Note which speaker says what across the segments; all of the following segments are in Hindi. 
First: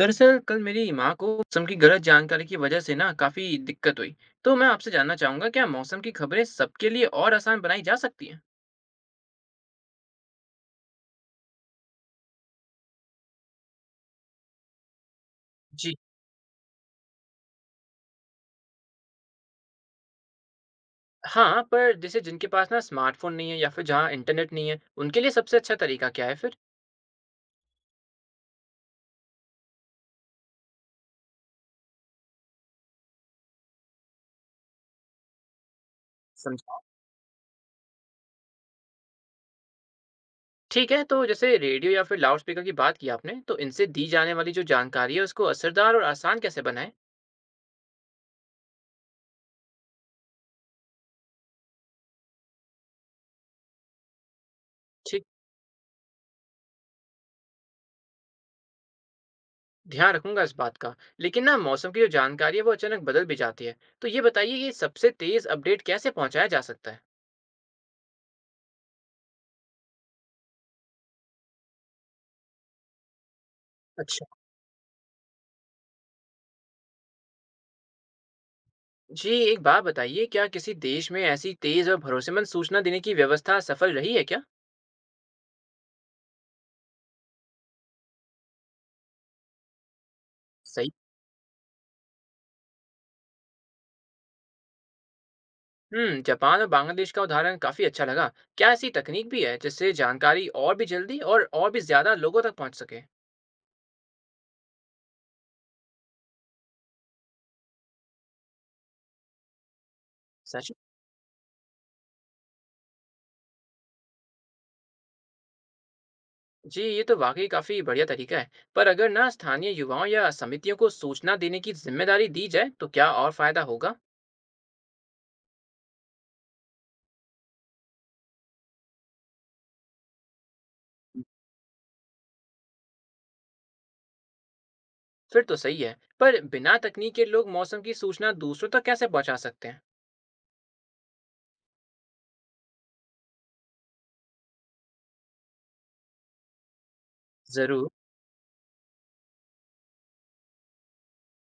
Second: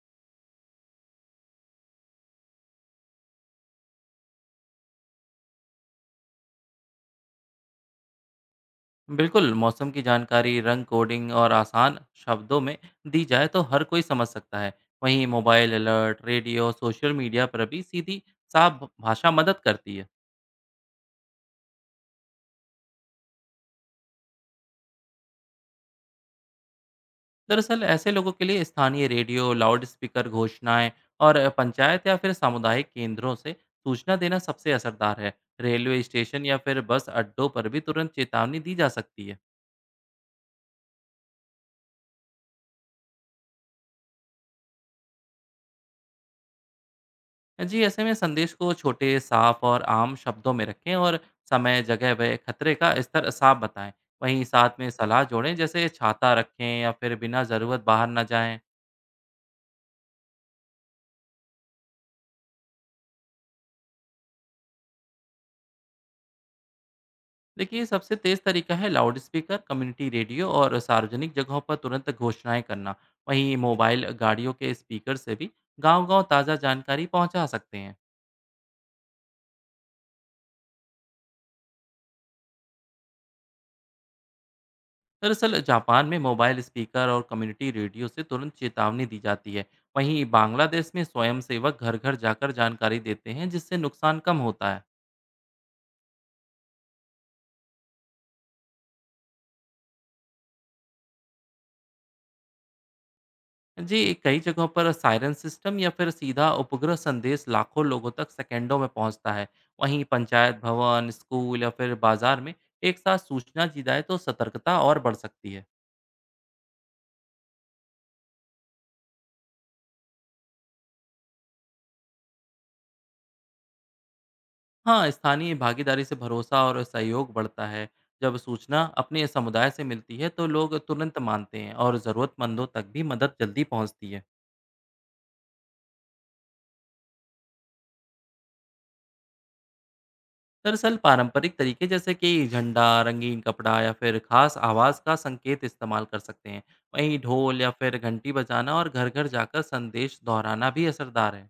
Speaker 1: दरअसल कल मेरी माँ को मौसम की गलत जानकारी की वजह से ना काफी दिक्कत हुई। तो मैं आपसे जानना चाहूंगा, क्या मौसम की खबरें सबके लिए और आसान बनाई जा सकती हैं।
Speaker 2: बिल्कुल। मौसम की जानकारी रंग कोडिंग और आसान शब्दों में दी जाए तो हर कोई समझ सकता है। वहीं मोबाइल
Speaker 1: जी।
Speaker 2: अलर्ट, रेडियो, सोशल मीडिया पर भी सीधी साफ भाषा मदद करती है।
Speaker 1: हाँ, पर जैसे जिनके पास ना स्मार्टफोन नहीं है या फिर जहाँ इंटरनेट नहीं है, उनके लिए सबसे अच्छा तरीका क्या है फिर।
Speaker 2: दरअसल ऐसे लोगों के लिए स्थानीय रेडियो, लाउड स्पीकर, घोषणाएं और पंचायत या फिर सामुदायिक केंद्रों से सूचना देना सबसे असरदार है। रेलवे स्टेशन या
Speaker 1: समझा।
Speaker 2: फिर बस अड्डों पर भी तुरंत चेतावनी दी जा सकती है।
Speaker 1: ठीक है, तो जैसे रेडियो या फिर लाउडस्पीकर की बात की आपने, तो इनसे दी जाने वाली जो जानकारी है उसको असरदार और आसान कैसे बनाएं।
Speaker 2: जी, ऐसे में संदेश को छोटे, साफ और आम शब्दों में रखें और समय, जगह व खतरे का स्तर साफ बताएं। वहीं साथ में सलाह
Speaker 1: ठीक।
Speaker 2: जोड़ें जैसे छाता रखें या फिर बिना ज़रूरत बाहर ना जाएं।
Speaker 1: ध्यान रखूंगा इस बात का। लेकिन ना मौसम की जो जानकारी है वो अचानक बदल भी जाती है, तो ये बताइए कि सबसे तेज अपडेट कैसे पहुंचाया जा सकता है।
Speaker 2: देखिए, सबसे तेज़ तरीका है लाउड स्पीकर, कम्युनिटी रेडियो और सार्वजनिक जगहों पर तुरंत घोषणाएं करना। वहीं मोबाइल
Speaker 1: अच्छा।
Speaker 2: गाड़ियों के स्पीकर से भी गांव-गांव ताज़ा जानकारी पहुंचा सकते हैं।
Speaker 1: जी, एक बात बताइए, क्या किसी देश में ऐसी तेज़ और भरोसेमंद सूचना देने की व्यवस्था सफल रही है क्या?
Speaker 2: दरअसल जापान में मोबाइल स्पीकर और कम्युनिटी रेडियो से तुरंत चेतावनी दी जाती है। वहीं बांग्लादेश
Speaker 1: सही।
Speaker 2: में स्वयंसेवक घर घर जाकर जानकारी देते हैं, जिससे नुकसान कम होता है।
Speaker 1: हुँ, जापान और बांग्लादेश का उदाहरण काफ़ी अच्छा लगा। क्या ऐसी तकनीक भी है, जिससे जानकारी और भी जल्दी और भी ज़्यादा लोगों तक पहुँच सके?
Speaker 2: जी, कई जगहों पर सायरन सिस्टम या फिर सीधा उपग्रह संदेश लाखों लोगों तक सेकेंडों में पहुंचता है। वहीं पंचायत
Speaker 1: सच।
Speaker 2: भवन, स्कूल या फिर बाजार में एक साथ सूचना दी जाए तो सतर्कता और बढ़ सकती है।
Speaker 1: जी, ये तो वाक़ई काफ़ी बढ़िया तरीका है। पर अगर ना स्थानीय युवाओं या समितियों को सूचना देने की ज़िम्मेदारी दी जाए, तो क्या और फ़ायदा होगा?
Speaker 2: हाँ, स्थानीय भागीदारी से भरोसा और सहयोग बढ़ता है। जब सूचना अपने समुदाय से मिलती है, तो लोग तुरंत मानते हैं और ज़रूरतमंदों तक भी मदद जल्दी पहुँचती है।
Speaker 1: फिर तो सही है। पर बिना तकनीक के लोग मौसम की सूचना दूसरों तक कैसे पहुँचा सकते हैं?
Speaker 2: दरअसल पारंपरिक तरीके जैसे कि झंडा, रंगीन कपड़ा या फिर खास आवाज़ का संकेत इस्तेमाल कर सकते हैं। वहीं ढोल या
Speaker 1: जरूर।
Speaker 2: फिर घंटी बजाना और घर-घर जाकर संदेश दोहराना भी असरदार है।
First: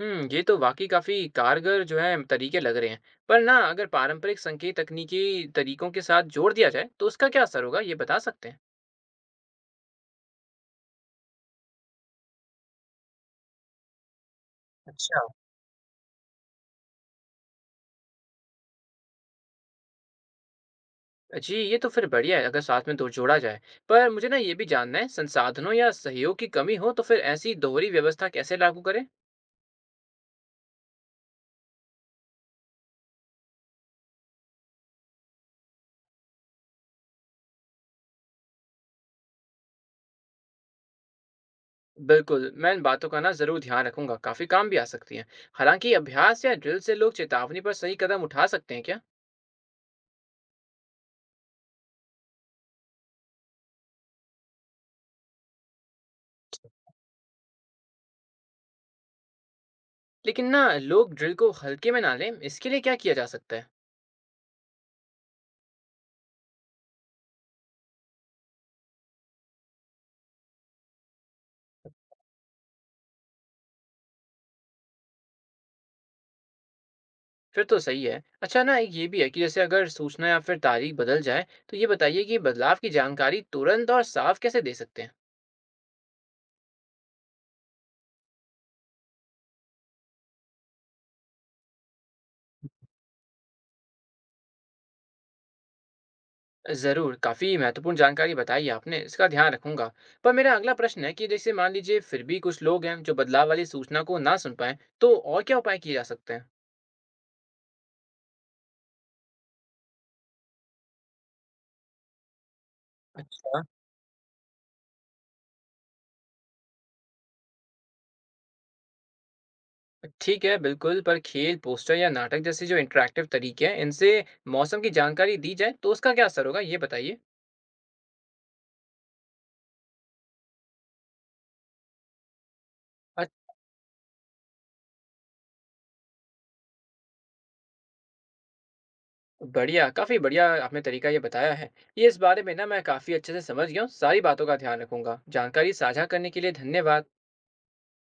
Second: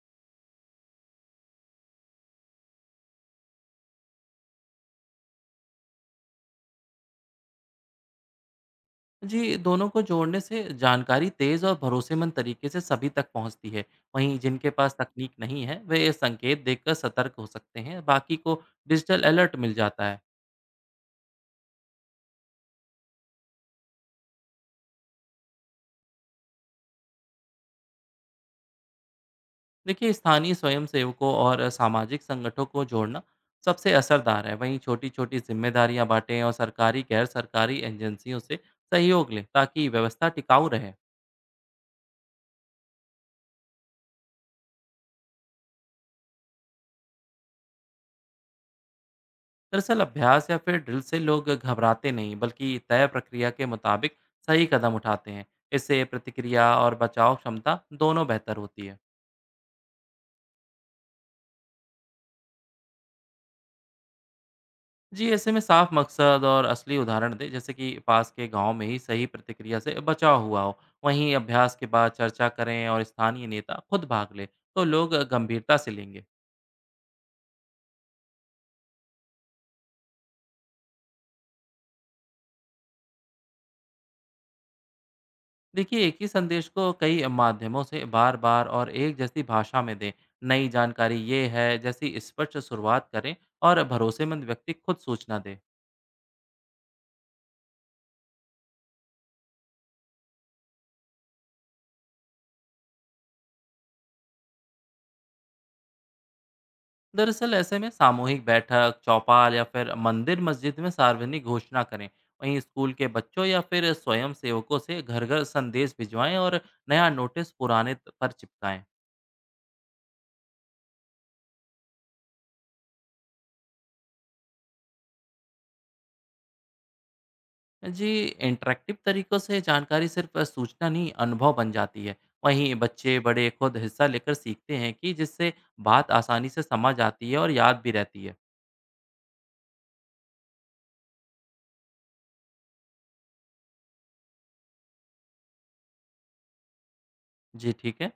Speaker 1: हुँ, ये तो वाक़ई काफ़ी कारगर जो है तरीके लग रहे हैं। पर ना अगर पारंपरिक संकेत तकनीकी तरीकों के साथ जोड़ दिया जाए, तो उसका क्या असर होगा? ये बता सकते हैं?
Speaker 2: जी, दोनों को जोड़ने से जानकारी तेज़ और भरोसेमंद तरीके से सभी तक पहुंचती है। वहीं जिनके पास
Speaker 1: अच्छा।
Speaker 2: तकनीक नहीं है, वे संकेत देखकर सतर्क हो सकते हैं, बाकी को डिजिटल अलर्ट मिल जाता है।
Speaker 1: जी, ये तो फिर बढ़िया है अगर साथ में दो जोड़ा जाए। पर मुझे ना ये भी जानना है, संसाधनों या सहयोग की कमी हो तो फिर ऐसी दोहरी व्यवस्था कैसे लागू करें?
Speaker 2: देखिए, स्थानीय स्वयंसेवकों और सामाजिक संगठनों को जोड़ना सबसे असरदार है। वहीं छोटी-छोटी जिम्मेदारियां बांटें और सरकारी, गैर-सरकारी एजेंसियों से सहयोग लें, ताकि व्यवस्था टिकाऊ रहे।
Speaker 1: बिल्कुल, मैं इन बातों का ना ज़रूर ध्यान रखूँगा, काफ़ी काम भी आ सकती हैं। हालाँकि अभ्यास या ड्रिल से लोग चेतावनी पर सही कदम उठा सकते हैं क्या?
Speaker 2: दरअसल अभ्यास या फिर ड्रिल से लोग घबराते नहीं, बल्कि तय प्रक्रिया के मुताबिक सही कदम उठाते हैं। इससे प्रतिक्रिया और बचाव क्षमता दोनों बेहतर होती है।
Speaker 1: लेकिन ना लोग ड्रिल को हल्के में ना लें, इसके लिए क्या किया जा सकता है?
Speaker 2: जी, ऐसे में साफ मकसद और असली उदाहरण दें जैसे कि पास के गांव में ही सही प्रतिक्रिया से बचाव हुआ हो। वहीं अभ्यास के बाद चर्चा करें और स्थानीय नेता खुद भाग ले तो लोग गंभीरता से लेंगे।
Speaker 1: फिर तो सही है। अच्छा, ना एक ये भी है कि जैसे अगर सूचना या फिर तारीख बदल जाए, तो ये बताइए कि बदलाव की जानकारी तुरंत और साफ कैसे दे सकते हैं?
Speaker 2: देखिए, एक ही संदेश को कई माध्यमों से बार बार और एक जैसी भाषा में दें। नई जानकारी ये है जैसी स्पष्ट शुरुआत करें और भरोसेमंद व्यक्ति खुद सूचना दे।
Speaker 1: ज़रूर, काफ़ी महत्वपूर्ण जानकारी बताई है आपने, इसका ध्यान रखूंगा। पर मेरा अगला प्रश्न है कि जैसे मान लीजिए फिर भी कुछ लोग हैं जो बदलाव वाली सूचना को ना सुन पाएं, तो और क्या उपाय किए जा सकते हैं?
Speaker 2: दरअसल ऐसे में सामूहिक बैठक, चौपाल या फिर मंदिर, मस्जिद में सार्वजनिक घोषणा करें। वहीं स्कूल के बच्चों या
Speaker 1: अच्छा।
Speaker 2: फिर स्वयं सेवकों से घर घर संदेश भिजवाएं और नया नोटिस पुराने पर चिपकाएं।
Speaker 1: ठीक है, बिल्कुल, पर खेल, पोस्टर या नाटक जैसे जो इंटरेक्टिव तरीके हैं, इनसे मौसम की जानकारी दी जाए, तो उसका क्या असर होगा? ये बताइए।
Speaker 2: जी, इंटरैक्टिव तरीकों से जानकारी सिर्फ सूचना नहीं, अनुभव बन जाती है। वहीं बच्चे बड़े खुद हिस्सा लेकर सीखते हैं, कि जिससे बात आसानी से समझ आती है और याद भी रहती है।
Speaker 1: बढ़िया, काफ़ी बढ़िया आपने तरीका ये बताया है। ये इस बारे में ना मैं काफ़ी अच्छे से समझ गया हूँ, सारी बातों का ध्यान रखूँगा। जानकारी साझा करने के लिए धन्यवाद।
Speaker 2: जी, ठीक है।